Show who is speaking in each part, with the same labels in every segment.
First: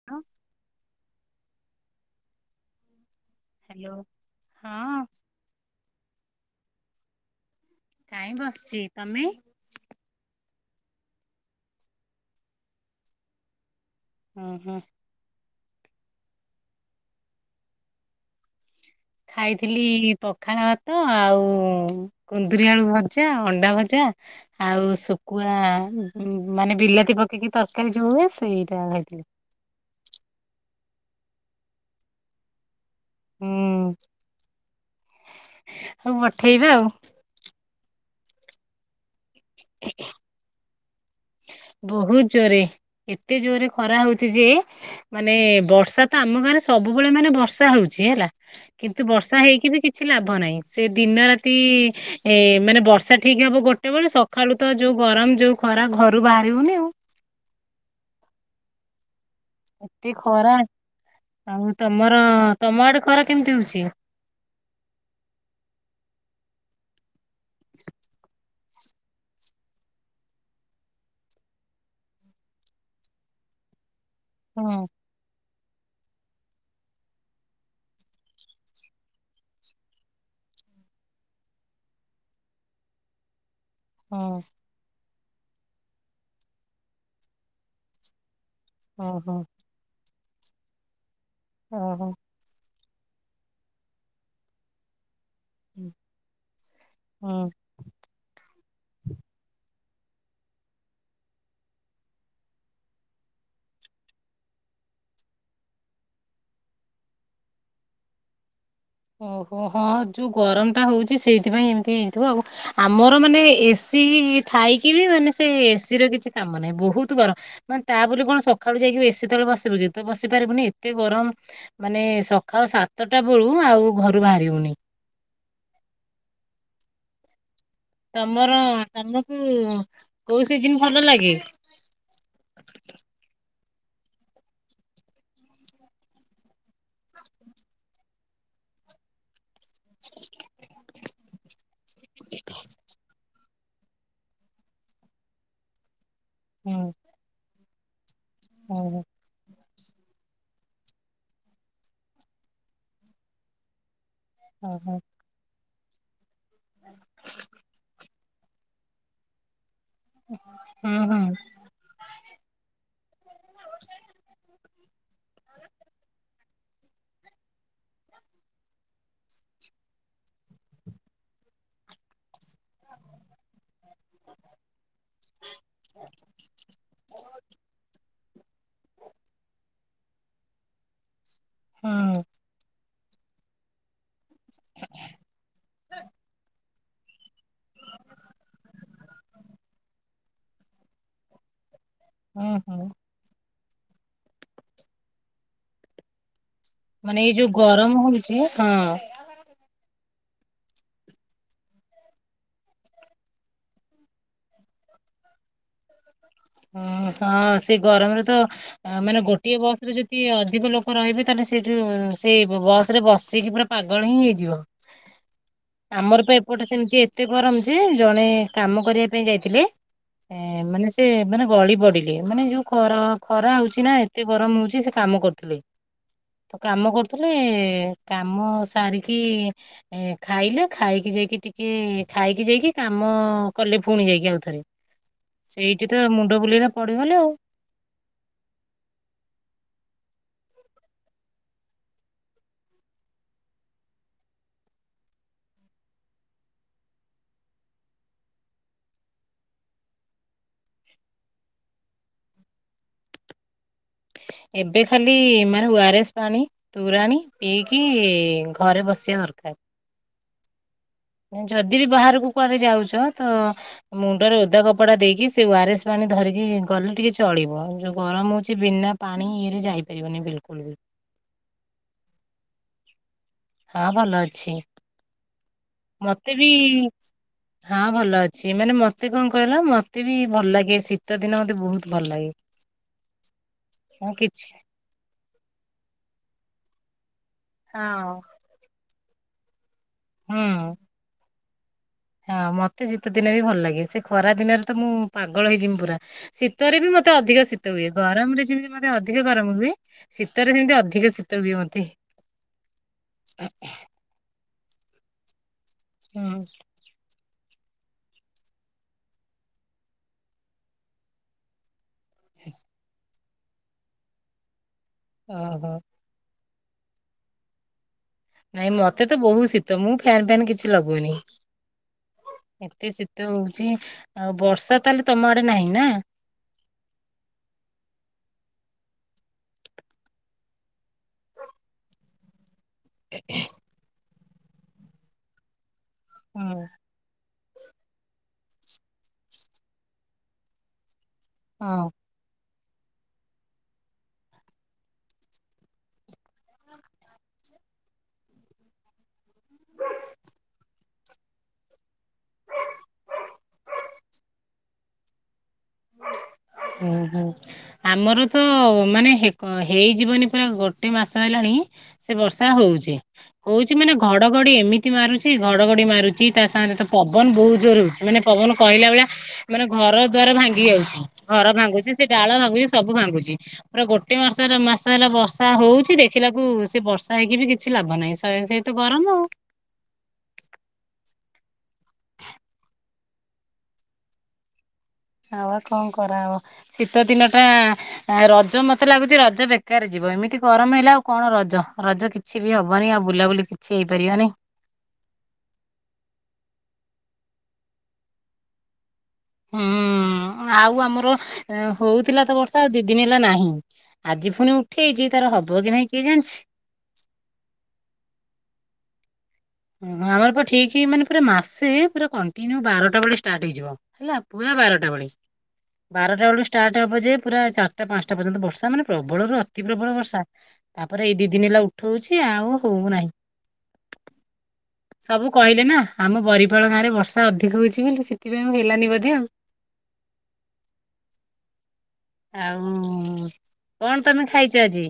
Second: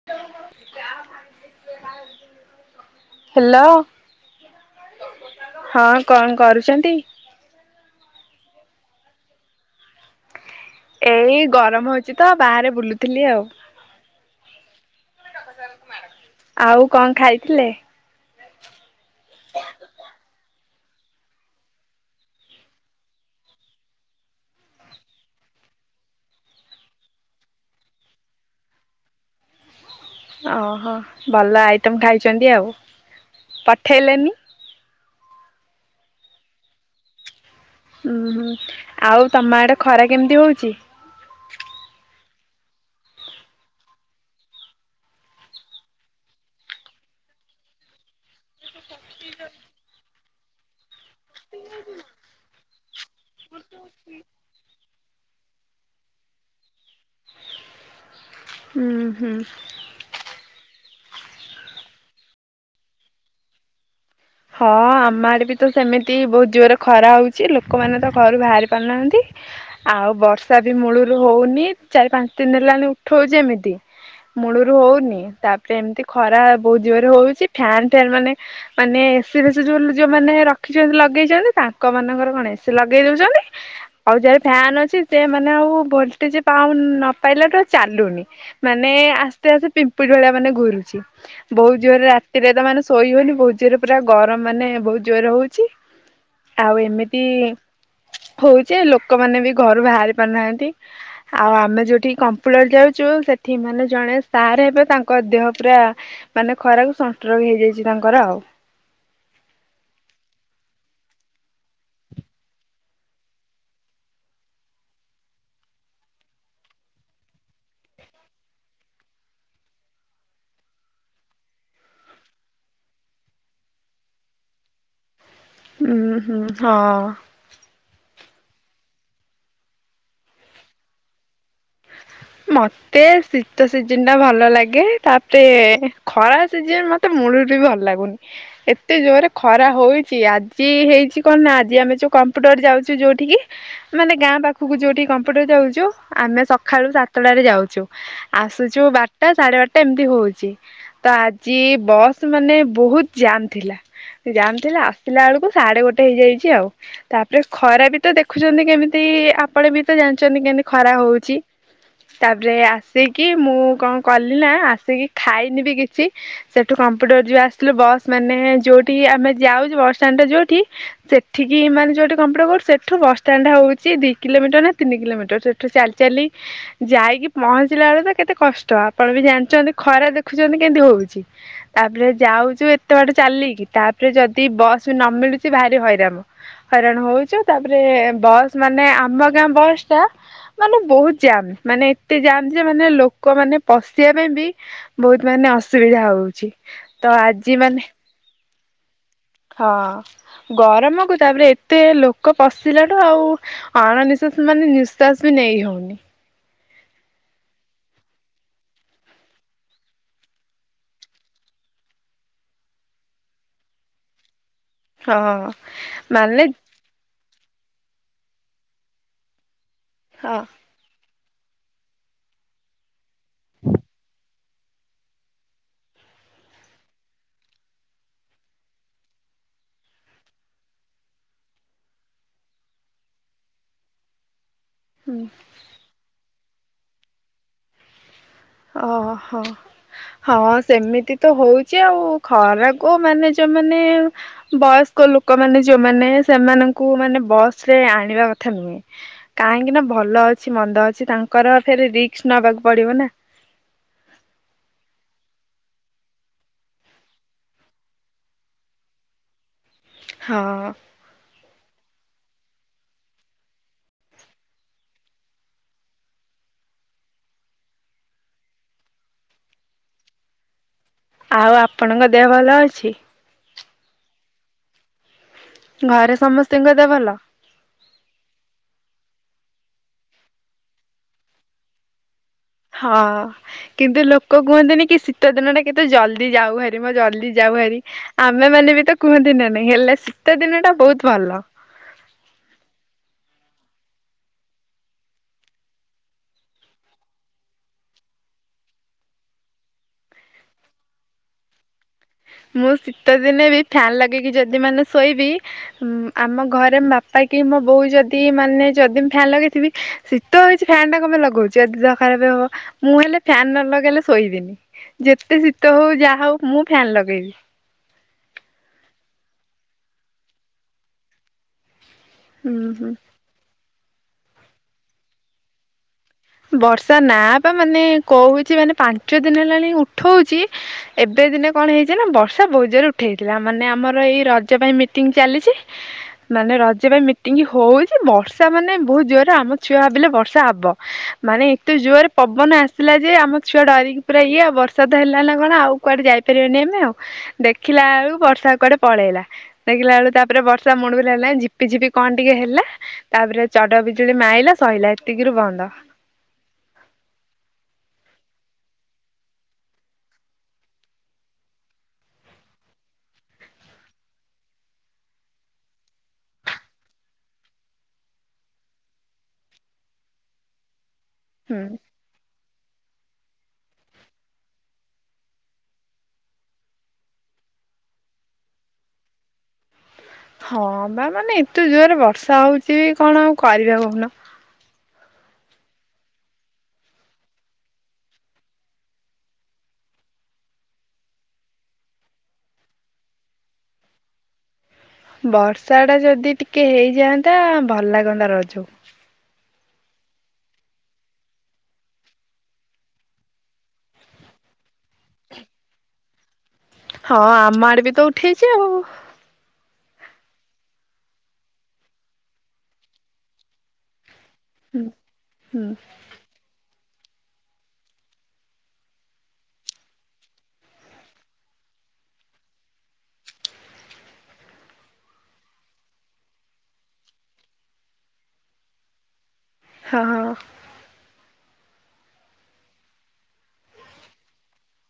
Speaker 1: [inaudible]
Speaker 2: Hello
Speaker 1: hello ହଁ
Speaker 2: ହଁ କଣ କରୁଚନ୍ତି?
Speaker 1: ନାଇଁ ବସ୍ ଚି ତମେ?
Speaker 2: ଏଇ ଗରମ ହଉଚି ତ ବାହାରେ ବୁଲୁଥିଲି ଆଉ।
Speaker 1: ହୁଁ ହୁଁ।
Speaker 2: ଆଉ କଁ ଖାଇଥିଲେ?
Speaker 1: ଖାଇଥିଲି ପଖାଳ ଭାତ ଆଉ କୁନ୍ଦୁରୀ ଆଳୁ ଭଜା ଅଣ୍ଡା ଭଜା ଆଉ ଶୁକୁଆ ମାନେ ବିଲାତି ପକେଇକି ତରକାରୀ ଯୋଉ ହୁଏ ସେଇଟା ଖାଇଥିଲି।
Speaker 2: ଓହୋ ଭଲ ଆଇଟମ୍ ଖାଇଚନ୍ତି ଆଉ
Speaker 1: ହୁଁ
Speaker 2: ପଠେଇଲେନି
Speaker 1: ହଉ ପଠେଇବି ଆଉ।
Speaker 2: ଉଁ ହୁଁ ଆଉ ତମ ଆଡେ ଖରା କେମିତି ହଉଚି?
Speaker 1: ବହୁତ୍ ଜୋରେ ଏତେ ଜୋରେ ଖରା ହଉଚି ଯେ ମାନେ ବର୍ଷା ତ ଆମ ଗାଁରେ ସବୁବେଳେ ମାନେ ବର୍ଷା ହଉଚି ହେଲା କିନ୍ତୁ ବର୍ଷା ହେଇକି ବି କିଛି ଲାଭ ନାହିଁ ସେ ଦିନ ରାତି ଏ ମାନେ ବର୍ଷା ଠିକ୍ ହବ ଗୋ ଟେ ବେଳେ ସଖାଳୁ ତ ଯୋଉ ଗରମ ଯୋଉ ଖରା ଘରୁ ବାହାରି ହଉନି ଆଉ
Speaker 2: ଉଁ ହୁଁ।
Speaker 1: ଏତେ ଖରା ଆଉ ତମର ତମ ଆଡେ ଖରା କେମିତି ହଉଚି?
Speaker 2: ହ ଆମ ଆଡେ ବି ତ ସେମିତି ବହୁତ ଜୋରେ ଖରା ହଉଚି ଲୋକମାନେ ତ ଘରୁ ବାହାରି ପାରୁନାହାନ୍ତି। ଆଉ ବର୍ଷା ବି ମୂଳରୁ ହଉନି ଚାରି ପାଞ୍ଚ୍ ଦିନ୍ ହେଲାଣି ଉଠଉଚି ଏମିତି ମୂଳରୁ
Speaker 1: ହଁ
Speaker 2: ହଉନି ତାପରେ ଏମ୍ ତି ଖରା ବହୁତ ଜୋରେ ହଉଚି ଫ୍ୟାାନ୍ ଫ୍ୟାନ୍ ମାନେ ମାନେ ଏସି ଫେସି ଯୋଉ ଯୋଉମାନେ ରଖିଚନ୍ତି ଲଗେଇଚନ୍ତି ତାଙ୍କ ମାନଙ୍କର କଣ ଏସି ଲଗେଇ ଦଉଚନ୍ତି ଆଉ ଯାର
Speaker 1: ହଁ
Speaker 2: ଫ୍ୟାନ୍ ଅଛି ସେ ମାନେ ଆଉ ଭୋଲ୍ଟେଜେ ପାଉ ନ ପାଇଲା ରୁ ଆଉ ଚାଲୁନି। ମାନେ
Speaker 1: ହଁ ହଁ
Speaker 2: ଆସ୍ତେ ଆସ୍ତେ ପିମ୍ପୁଡ଼ି ଭଳିଆ ମାନେ ଘୁରୁଚି ବହୁତ୍ ଜୋରେ
Speaker 1: ହଁ
Speaker 2: ରା ତି ରେ ତ ମାନେ ଶୋଇ ହଉନି ବହୁତ୍ ଜୋରେ ପୁରା ଗରମ‌ ମାନେ ବହୁତ୍ ଜୋରେ ହଉ ଚି ଆଉ ଏମିତି
Speaker 1: ହଁ
Speaker 2: ହଉଚି ଲୋକମାନେ‌ ବି ଘରୁ ବାହାରି ପାରୁନାହାନ୍ତି। ଆଉ ଆମେ ଯୋଉଠି କମ୍ପୁଳର ଯାଉଚୁ ସେଠି ମାନେ ଜଣେ ସାର୍ ହେବେ ତାଙ୍କ ଦେହ ପୁରା ମାନେ ଖରାକୁ ସଂଷ୍ଟ୍ରୋକ ହେଇଯାଇଚି ତାଙ୍କର ଆଉ।
Speaker 1: ଓହୋ ହଁ ଯୋଉ ଗରମ୍ ଟା ହଉଚି ସେଇଥିପାଇଁ ଏମିତି୍ ହେଇଥିବ ଆଉ ଆମର ମାନେ ଏସି ଥାଇକି ବି ମାନେ ସେ ଏସି ର କିଛି କାମ ନାଇଁ ବହୁତ୍ ଗରମ ମାନେ ତା ବୋଲି କଣ ସଖାଳୁ ଯାଇକି ଏସି ତଳେ ବସିବୁ କି ତ ବସି ପାରିବୁନି ଏତେ ଗରମ୍ ମାନେ ସଖାଳ ସାତଟା ବେଳୁ ଆଉ ଘରୁ ବାହାରିି ହଉନି।
Speaker 2: ଉଁ ହୁଁ ହ।
Speaker 1: ତମର ତମକୁ କୋଉ ସିଜିନ୍ ଭଲ ଲାଗେ?
Speaker 2: ମ ତେ ଶୀତ ସିଜିନ୍ ଟା ଭଲ ଲାଗେ ତାପରେ ଖରା ସିଜିନ୍ ମତେ ମୂଳରୁ ବି ଭଲ୍ ଲାଗୁନି ଏତେ ଜୋରେ ଖରା ହଉଚି ଆଜି ହେଇଚି କଣ ନା ଆଜି ଆମେ ଯୋଉ କମ୍ପୁଟର ଯାଉଚୁ ଯୋଉଠିକି ମାନେ ଗାଁ ପାଖକୁ ଯୋଉଟିକି କମ୍ପ୍ୟୁଟର ଯାଉଚୁ ଆମେ ସଖାଳୁ
Speaker 1: ହୁଁ
Speaker 2: ସାତଟାରେ ଯାଉଚୁ ଆସୁଚୁ
Speaker 1: ହୁଁ
Speaker 2: ବାର୍ଟା ସାଢେ ବାର୍ଟା ଏମ୍ ତି ହୋଉଚି ତ ଆଜି ବସ୍ ମାନେ ବହୁତ୍ ଜାମ୍ ଥିଲା ଜାମ୍
Speaker 1: ହୁଁ
Speaker 2: ଥିଲା
Speaker 1: ହୁଁ
Speaker 2: ଆସିଲା ଏଳକୁ ସାଢେ ଗୋଟେ ହେଇଯାଇଚି ଆଉ ତାପରେ ଖରା ବି ତ ଦେଖୁଚନ୍ତି କେମିତି ଆପଣ ବି ତ ଜାଣିଚନ୍ତି କେମ୍ ତି ଖରା
Speaker 1: ହୁଁ
Speaker 2: ହଉଚି ତାପରେ ଆସିକି ମୁଁ କଁ କଲି ନା ଆସିକି ଖାଇନି ବି କିଚି ସେଠୁ କମ୍ପୁଟର୍ ଯଉ ଆସିଥିଲୁ ବସ୍ ମାନେ ଯୋଉଠି ଆମେ ଯାଉଛୁ ବସଷ୍ଟାଣ୍ଡରେ ଯୋଉଠି ସେଠିକି ମାନେ ଯଉଠି କମ୍ପୁଟ କ‌ ସେଠୁ ବସଷ୍ଟାଣ୍ଡ ହଉଛି ଦି କିଲୋମିଟର୍ ନା ତିନି କିଲୋମିଟର୍ ସେଠୁ ଚାଲି ଚାଲି ଯାଇକି ପହଞ୍ଚିଲା ବେଳୁ ତ କେତେ କଷ୍ଟ ଆପଣ ବି ଜାଣିଚନ୍ତି ଖରା ଦେଖୁଛନ୍ତି କେମିତି ହଉଛି। ତାପରେ
Speaker 1: ହୁଁ
Speaker 2: ଯାଉଛୁ ଏତେ ବାଟ ଚାଲିକି ତାପରେ ଯଦି ଯଦି ବସ୍ ନ ମିଳୁଚି ଭାରି ହଇରାଣ। ହଇତାଣ ହଉଛୁ ତାପରେ ବସ୍ ମାନେ ଆମ ଗାଁ ବସ୍ ଟା ମାନେ ବହୁତ୍ ଯାମ୍ ମାନେ ଏତେ ଜାମ୍
Speaker 1: ହୁଁ
Speaker 2: ଯେ
Speaker 1: ହୁଁ।
Speaker 2: ମାନେ ଲୋକ ଲୋକ ମାନେ ପଶିବା ପାଇଁ ବି ବହୁତ୍ ମାନେ ଅସୁବିଧା ହଉଛି। ତ
Speaker 1: ମାନେ ଏଇ ଯୋଉ
Speaker 2: ଆଜି ମାନେ
Speaker 1: ଗରମ୍ ହେଉଛି, ହଁ।
Speaker 2: ହଁ ଗରମକୁ ତାପରେ ଏତେ ଲୋକ ପଶିଲାଠୁ ଆଉ ଅଣନିଶ୍ୱାସ୍ ମାନେ ନିଃଶ୍ଵାସ୍ ବି ନେଇ ହଉନି।
Speaker 1: ହଁ ହଁ, ସେ ଗରମରେ ତ, ମାନେ ଗୋଟିଏ ବସରେ ଯଦି ଅଧିକ ଲୋକ ରହିବେ ତାହେଲେ ସେଇଠୁ ସେଇ ବସରେ ବସିକି ପୁରା ପାଗଳ ହିଁ ହେଇଯିବ,
Speaker 2: ହଁ
Speaker 1: ଆମର ତ
Speaker 2: ମାନେ
Speaker 1: ଏପଟେ ସେମିତି ଏତେ ଏତେ ଗରମଯେ ଜଣେ କାମ କରିବା ପାଇଁ ଯାଇଥିଲେ
Speaker 2: ହଁ
Speaker 1: ଏ ମାନେ ସେ ମାନେ ଗଳିପଡିଲେ ମାନେ ଯୋଉ ଖରା କରା ହଉଛି ନା ଏତେ ଗରମ ହଉଛି ସେ କାମ କରୁଥିଲେ। ତ କାମ କରୁଥିଲେ କାମ ସାରିକି ଖାଇଲେ ଖାଇକି ଯାଇକି ଟିକେ ଖାଇକି ଯାଇକି କାମ କଲେ ଫୁଣି ଯାଇକି ଆଉ ଥରେ। ସେଇଠିତ ମୁଣ୍ଡ ବୁଲେଇଲା ପଡିଗଲେ ଆଉ।
Speaker 2: ଅହ। ହଁ ସେମିତି ତ ହୋଉଛି ଆଉ ଖରାକୁ ମାନେ ଯୋଉମାନେ ବୟସ୍କ ଲୋକମାନେ ଯୋଉମାନେ ସେମାନଙ୍କୁ ମାନେ ବସରେ ଆଣିବା କଥା ନୁହେଁ। କାହିଁକି ନା ଭଲ ଅଛି ମନ୍ଦ ଅଛି ତାଙ୍କର ଫେରେ ରିକ୍ସ ନବାକୁ ପଡିବ ନା।
Speaker 1: ଏବେ ଖାଲି ମାନେ ୱାରେସ୍ ପାଣି, ତୋରାଣୀ ପିଇକି ଘରେ ବସିବା ଦରକାର।
Speaker 2: ହଁ।
Speaker 1: ଯଦି ବି ବାହାରକୁ କୁଆଡେ ଯାଉଛ ତ ମୁଣ୍ଡରେ ଓଦା କପଡା ଦେଇକି ସେ ୱାରେସ୍ ପାଣି ଧରିକି ଗଲେ ଟିକେ ଚଳିବ ଯୋଉ ଗରମ ହଉଛି ବିନା ପାଣି ଇଏରେ ଯାଇପାରିବନି ବିଲକୁଲ ବି।
Speaker 2: ଆଉ ଆପଣଙ୍କ ଦେହ ଭଲ ଅଛି?
Speaker 1: ହଁ ଭଲ ଅଛି
Speaker 2: ଘରେ
Speaker 1: ମତେ ବି,
Speaker 2: ସମସ୍ତଙ୍କ ଦେହ ଭଲ?
Speaker 1: ହଁ ଭଲ ଅଛି ମାନେ ମତେ କଣ କହିଲ ମତେ ବି ଭଲ ଲାଗେ ଶୀତ ଦିନ ମତେ ବହୁତ ଭଲ ଲାଗେ।
Speaker 2: ହଁ କିନ୍ତୁ
Speaker 1: ହଁ
Speaker 2: ଲୋକ
Speaker 1: କିଛି
Speaker 2: କୁହନ୍ତିନି କି ଶୀତ ଦିନଟା କେତେ ଜଲ୍ଦି ଯାଉ ଭାରି ମ ଜଲଦି ଯାଉ ଭାରି
Speaker 1: ହଁ
Speaker 2: ଆମେ ମାନେ ବି ତ କୁହନ୍ତି ନା ନାଇଁ ହେଲେ ଶୀତ ଦିନ
Speaker 1: ହୁଁ।
Speaker 2: ଟା ବହୁତ ଭଲ।
Speaker 1: ହଁ ମତେ ଶୀତ ଦିନେ ବି ଭଲ ଲାଗେ, ସେ ଖରା ଦିନରେ ତ ମୁଁ ପାଗଳ ହେଇଯିବି ପୁରା। ଶୀତରେ ବି ମତେ ଅଧିକ ଶୀତ ହୁଏ ଗରମରେ ଯେମିତି ମତେ ଅଧିକ ଗରମ ହୁଏ ଶୀତରେ ସେମିତି ଅଧିକ ଶୀତ ହୁଏ ମତେ।
Speaker 2: ମୁଁ ଶୀତ ଦିନେ ବି ଫ୍ୟାନ୍ ଲଗେଇକି ଯଦି ମାନେ ଶୋଇବି ଆମ
Speaker 1: ହୁଁ
Speaker 2: ଘରେ ବାପା ପାଇଁକି ମୋ ବୋଉ ଯଦି ମାନେ ଯଦି ମୁଁ ଫ୍ୟାନ୍ ଲଗେଇଥିବି ଶୀତ ହେଇଛି ଫ୍ୟାନଟା କଣ ପାଇଁ ଲଗଉଛୁ ଯଦି ତ ଖରାପ ହବ ମୁଁ ହେଲେ ଫ୍ୟାନ ନ ଲଗେଇଲେ ଶୋଇବିନି, ଯେତେ
Speaker 1: ଓହୋ।
Speaker 2: ଶୀତ ହଉ ଯାହା ହଉ ମୁଁ ଫ୍ୟାନ୍ ଲଗେଇବି।
Speaker 1: ନାଇଁ ମତେ ତ ବହୁତ ଶୀତ ମୁଁ ଫ୍ୟାନ ଫ୍ୟାନ୍ କିଛି ଲଗଉନି।
Speaker 2: ହୁଁ
Speaker 1: ଏତେ
Speaker 2: ହୁଁ
Speaker 1: ଶୀତ ଶିତ ହଉଛି ଆଉ ବର୍ଷା ତାହେଲେ ତମ ଆଡେ ନାହିଁ ନା?
Speaker 2: ବର୍ଷା ନା ବା ମାନେ କହୁଛି ମାନେ ପାଞ୍ଚ ଦିନ ହେଲାଣି ଉଠଉଛି ଏବେ ଦିନେ କଣ ହେଇଛି ନା ବର୍ଷା ବହୁତ ଜୋରରେ [unintelligible] ମାନେ ଆମର ଏଇ ରଜ ପାଇଁ ମିଟିଂ ଚାଲିଚି
Speaker 1: ହୁଁ
Speaker 2: ମାନେ ରଜ ରେ ମି ମୀଟିଙ୍ଗ ହୋଉଚି ବର୍ଷା ମାନେ ବୋହୁତ ଜୋରେ ଆମ ଛୁଆ ଭାବିଲେ ବର୍ଷା ହବ ମାନେ ଏତେ
Speaker 1: ହଁ।
Speaker 2: ଜୋରେ ପବନ ଆସିଲା ଯେ ଆମ ଛୁଆ ଡରିକି ପୁରା ଇଏ ଆଉ ବର୍ଷା ତ ହେଲା ନା କଣ ଆଉ କୁଆଡେ ଯାଇପାରିବା ନି ଆମେ ଆଉ ଦେଖିଲା ଆଳୁ ବର୍ଷା କୁଆଡେ ପଳେଇଲା। ଦେଖିଲା ବେଳୁ ତାପରେ ବର୍ଷା ମୁଳୁରୁ ହେଲା ଝିପିଝିପି କଣ ଟିକେ ହେଲା ତାପରେ ଚଡ ବିଜୁଳି ମାଇଲା ସଇଲା ଏତିକିରୁ ବନ୍ଦ।
Speaker 1: ହୁଁ ହୁଁ। ଆମର ତ ମାନେ ହେଇଯିବନି ପୁରା ଗୋଟେ ମାସ ହେଲାଣି ସେ ବର୍ଷା ହୋଉଚି। ହୋଉଚି ମାନେ ଘଡଘଡି ଏମିତି ମାରୁଚି ଘଡଘଡି ମାରୁଚି ତା ସାଙ୍ଗରେ ତ ପବନ ବୋହୁତ ଜୋରେ ହୋ ଉଚି। ମାନେ ପବନ କହିଲା ଭଳିଆ ମାନେ ଘର ଦ୍ଵାର ଭାଙ୍ଗି ଯାଉଚି ଘର
Speaker 2: ହୁଁ।
Speaker 1: ଭାଙ୍ଗୁଚି ସେ ଡାଳ ଭାଙ୍ଗୁଚି ସବୁ ଭାଙ୍ଗୁଚି ପୁରା ଗୋଟିଏ ମାସର ମାସେ ହେଲା ବର୍ଷା ହୋଉଚି ଦେଖିଲାକୁ ସେ ବର୍ଷା ହେଇକି ବି କିଛି ଲାଭ ନାହିଁ ସେ ତ ଗରମ ଆଉ।
Speaker 2: ହଁ ବା ମାନେ ଏତେ ଜୋରେ ବର୍ଷା ହୋଉଚି କଣ ଆଉ କରିବା କୋହୁନ।
Speaker 1: ହଁ ବା କଣ କରାହବ ଶୀତ ଦିନ ଟା ଆ ରଜ ମତେ ଲାଗୁଚି ରଜ ବେକାର ଯିବ ଏମିତି ଗରମ ହେଲେ ଆଉ କଣ ରଜ ରଜ କି କିଛି ବି ହବନି ଆଉ ବୁଲାବୁଲି କିଛି ହେଇପାରିବାନି।
Speaker 2: ବର୍ଷା ଟା ଯଦି ଟିକେ ହେଇଯାଆନ୍ତା ଭଲ ଲାଗନ୍ତା ରଜ। [inaudible]
Speaker 1: ହଁ ଆଉ ଆମର ହୋଉଥିଲା ତ ବର୍ଷା ଆ ଦି ଦିନି ହେଲା ନାହିଁ। ଆଜି ଫୁଣି ଉଠେଇଛି ତାର ହବ କି ନାଇଁ କିଏ ଜାଣିଛି।
Speaker 2: ହଁ ଆମ ଆଡେ ବି ତ ଉଠେଇଚି ଆଉ।
Speaker 1: ହଁ ଆମର ପୁରା ଠିକ୍ ମାସେ ପୁରା କଣ୍ଟିନ୍ୟୁ ବାରଟା ବେଳେ ଷ୍ଟାର୍ଟ ହେଇଯିବ। ହେଲା ପୁରା ବାରଟା ବେଳେ
Speaker 2: ହୁଁ
Speaker 1: ବାରଟା ବେଳୁ ଷ୍ଟାଟେ ହବ ଯେ ପୁରା ଚାରିଟା ପାଁସଟା ପର୍ଯ୍ୟନ୍ତ ବର୍ଷା ମାନେ ପ୍ରବଳରୁ ଅତି ପ୍ରବଳ ବର୍ଷା। ତାପରେ ଏଇ ଦି ଦିନି ହେଲା ଉଠୋଉଚି ଆଉ ହୋ ଉନାହିଁ। ସବୁ କହିଲେ ନା ଆମ ବରିପାଳ ଗାଁରେ ବର୍ଷା ଅଧିକ ହୋଉଚି ବୋଲି ସେଥିପାଇଁ ଆଉ ହେଲାନି ବୋଧେ ଆଉ।
Speaker 2: ହଁ।
Speaker 1: ଆଉ କଣ ତମେ ଖାଇଚ ଆଜି?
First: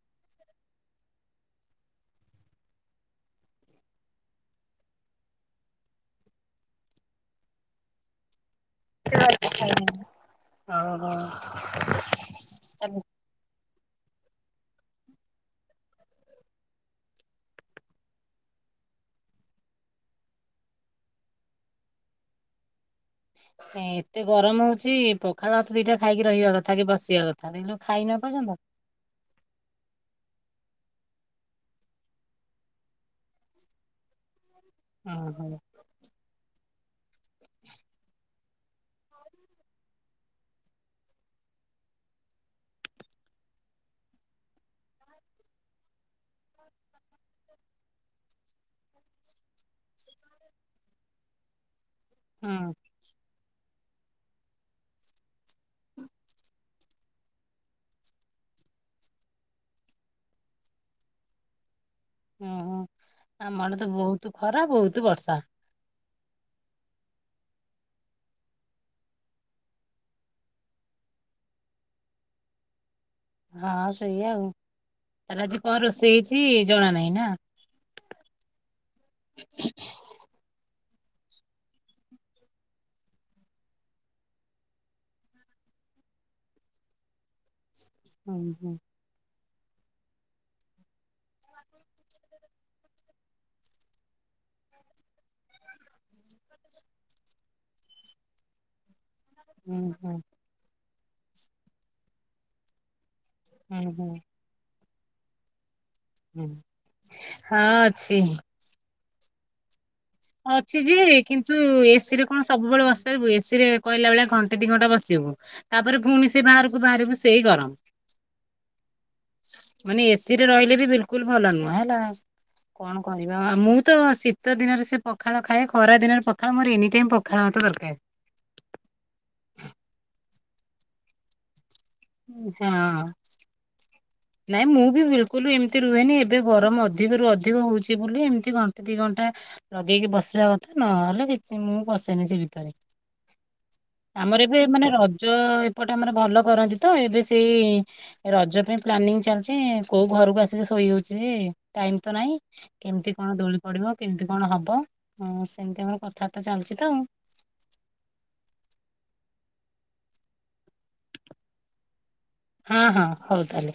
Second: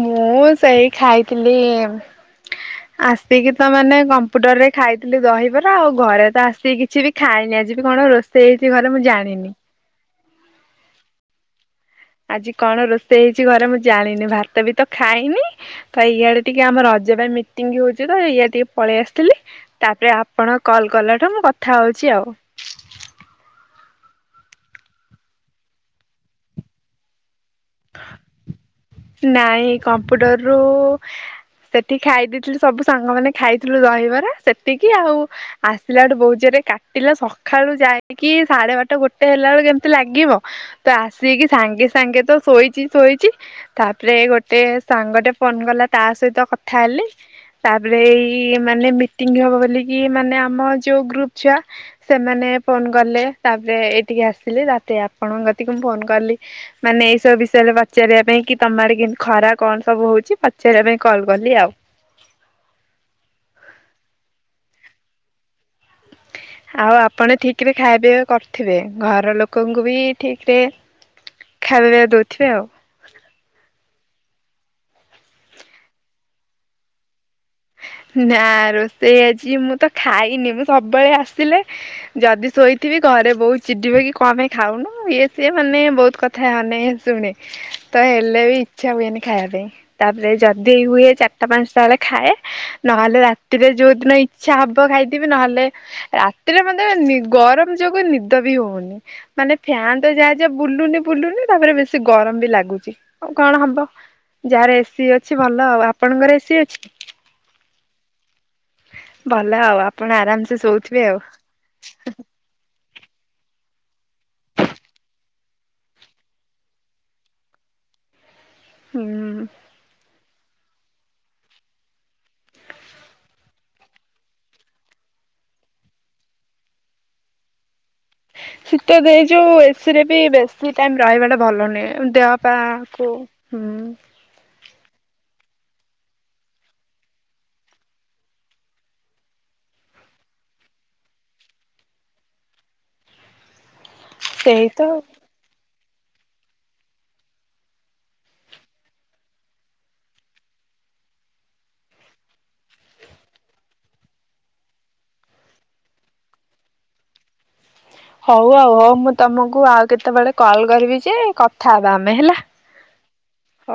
Speaker 2: ମୁଁ ସେଇ ଖାଇଥିଲି ଆସିକି ତ ମାନେ କମ୍ପୁଟର ରେ ଖାଇଥିଲି ଦହିବରା ଆଉ ଘରେ ତ ଆସିକି କିଛି ବି ଖାଇନି ଆଜି ବି କଣ ରୋଷେଇ ହେଇଚି ଘରେ ମୁଁ ଜାଣିନି।
Speaker 1: ଅ ହ
Speaker 2: ଆଜି କଣ ରୋଷେଇ ହେଇଚି ଘରେ ମୁଁ ଜାଣିନି ଭାତ ବି ତ ଖାଇନି। ତ ଇଆଡେ ଟିକେ ଆମ ରଜ ଟା ମିଟିଙ୍ଗ ହୋଉଚି ତ ଇଆଡେ ଟିକେ ପଳେଇ ଆସିଥିଲି। ତାପରେ ଆପଣ କଲ୍ କଲାଠୁ ମୁଁ କଥା ହୋଉଚି ଆଉ।
Speaker 1: ନାଇଁ ଏତେ ଗରମ ହୋଉଚି ପଖାଳ ଭାତ ଦିଟା ଖାଇକି ରହିବା କଥା କି ବସିବା କଥା କିନ୍ତୁ ଖାଇନଏ ପର୍ଯନ୍ତ।
Speaker 2: ନାଇଁ କମ୍ପ୍ୟୁଟରରୁ ସେଠି ଖାଇ ଦେଇଥିଲି ସବୁ ସାଙ୍ଗମାନେ ଖାଇଥିଲୁ ଦ ହିବରା ସେ ସେତିକି ଆଉ
Speaker 1: ଓହୋ
Speaker 2: ଆସିଲାଠୁ ବୋଉତଜୋରେ କାଟିଲା ସକାଳୁ ଯାଇକି ସାଢେ ବାର ଟା ଗୋଟେ ହେଲା ବେଳକୁ କେମିତି ଲାଗିବ ତ ଆସିକି ସାଙ୍ଗେ ସାଙ୍ଗେ ତ ଶୋଇଚି ଶୋଇଚି ତାପରେ ଗୋଟେ ସାଙ୍ଗଟେ ଫୋନ କଲା ତା ସଇତ କଥା ହେଲି। ତାପରେ ଏଇ ମାନେ ମିଟିଙ୍ଗ ହବ ବୋଲିକି ମାନେ ଆମ ଯୋଉ ଗ୍ରୁପ ଛୁଆ ସେମାନେ
Speaker 1: ହୁଁ
Speaker 2: ଫୋନ୍ ଗଲେ ତାପରେ ଏଇଠିକି ଆସିଲି ତା ଆପଣଙ୍କତିକ ମୁଁ ଫୋନ କଲି ମାନେ ଏ ସବୁ ବିଷୟ ରେ ପଚାରିବା ପାଇଁ କି ତମ ଆଡେ କେମତି ଖରା କଣ ସବୁ ହଉଛି ପଚାରିବା ପାଇଁ କଲ୍ କଲି ଆଉ।
Speaker 1: ଉଁ ହୁଁ ଆମର ଆଡେ ତ ବହୁତ ଖରା ବହୁତ ବର୍ଷା।
Speaker 2: ହଁ [inaudible] ଆଉ ଆପଣ ଠିକ୍ ରେ ଖାଇବା ପିଇବା କରିଥିବେ ଘର ଲୋକଙ୍କୁ ବି ଠିକ୍ ରେ ଖାଇବା ପିଇବା ଦଉଥିବେ ଆଉ।
Speaker 1: ହଁ ସେଇା ଆଉ ତାହେଲେ ଆଜି କଣ ରୋଷେଇ ହେଇଛି ଜଣା ନାହିଁ ନା।
Speaker 2: ନା ରୋଷେଇ ଆଜି ମୁଁ ତ ଖାଇନି ମୁଁ ସବୁବେଳେ ଆସିଲେ ଯଦି ଶୋଇଥିବି ଘରେ ବହୁ ଚିଡିବେ କି କଣପେଁ ଖାଉନୁ ଇଏ ସିଏ ମାନେ ବହୁତ କଥା ମାନେ ଶୁଣେ। ହ [inaudible] ତ
Speaker 1: ହୁଁ
Speaker 2: ହେଲେ ବି
Speaker 1: ହୁଁ
Speaker 2: ଇଛା ହୁଏନି ଖାଇବା ପାଇଁ ତାପରେ ଯଦି ହୁଏ ଚାରିଟା ପାଞ୍ଚଟା ବେଳେ ଖାଏ। ନହେଲେ ରାତିରେ ଯୋଉଦିନ ଇଛା ହବ ଖାଇଥିବି ନହେଲେ ରାତିରେ ମନେ ଗରମ ଯୋଗୁ ନିଦ ବି ହଉନି। ମାନେ
Speaker 1: ହୁଁ
Speaker 2: ଫ୍ୟାନ
Speaker 1: ହୁଁ
Speaker 2: ତ ଯାହା ଯାହା ବୁଲୁନି ବୁଲୁନି ତାପରେ ବେଶୀ ଗରମ ବି ଲାଗୁଛି। ଆଉ କଣ ହବ
Speaker 1: ହୁଁ ହୁଁ
Speaker 2: ଯାହାର ଏସିି ଅଛି ଭଲ। ଆଉ ଆପଣଙ୍କର ଏସିି ଅଛିକି?
Speaker 1: ହଁ ଅଛି।
Speaker 2: ଭଲ ଆଉ ଆ
Speaker 1: ଅଛି ଯେ କିନ୍ତୁ ତୁ ଏସିରେ କଣ ସବୁବେଳେ ବସି ପାରିବୁ ଏସି ରେ କହିଲା ବଳିଆ ଘଣ୍ଟେ ଦି ଘଣ୍ଟା ବସିବୁ। ତାପରେ ପୁଣି ସେ ବାହାରକୁ ବାହାରିବ ସେଇ ଗରମ।
Speaker 2: ହୁଁ।
Speaker 1: ମାନେ ଏସି ରେ ରହିଲେ ବି ବିଲକୁଲ ଭଲ ନୁହଁ ହେଲା। କଣ କରିବା ମୁଁ ତ ଶୀତ ଦିନରେ ସେ ପଖାଳ ଖାଏ ଖରାଦିନରେ ପଖାଳ ମୋର ଏନି ଟାଇମ୍ ପଖାଳ ଭାତ ଦରକାର।
Speaker 2: ଶୀତ ଦେଇ ଯୋଉ ଏସି ରେ ବି ବେଶୀ ଟାଇମ ରହିବା ଟା ଭଲ ନୁଁ ଦେହ ପା
Speaker 1: ହଁ।
Speaker 2: କୁ ହୁଁ।
Speaker 1: ନାଇଁ ମୁଁ ବି ବିଲକୁଲ ଏମିତି ରୁହେନି ଏବେ ଗରମ ଅଧିକରୁ ଅଧିକ ହଉଛି ବୋଲି ଏମିତି ଘଣ୍ଟେ ଦି ଘଣ୍ଟା ଲଗେଇକି ବସିବା କଥା ନହେଲେ କିଛି ମୁଁ ବସେନି ସେ ଭିତରେ।
Speaker 2: ହ।
Speaker 1: ଆମର ଏବେ ମାନେ ର ରଜ ଏପଟେ ଆମର ଭଲ କରନ୍ତି ତ ଏବେ ସେଇ ରଜ ପାଇଁ ପ୍ଲାନିଂ ଚାଲିଛି କୋଉ ଘରକୁ ଆସିକି ଶୋଇହୋଉଛି ଟାଇମ ତ ନହିଁ କେମିତି କଣ ଦୋ ପଡ଼ିବ କେମିତି କଣ ହବ ହଁ ସେମିତି ଆମର କଥାବାର୍ତ୍ତା ଚାଲିୁଛି ତ ଆଉ।
Speaker 2: ହଉ ଆଉ ହଉ ମୁଁ ତମକୁ ଆଉ କେତେବେଳେ କଲ କରିବି ଯେ କଥା ହବା ଆମେ ହେଲା।
Speaker 1: ହଁ ହଁ ହଉ ତା ହେଲେ।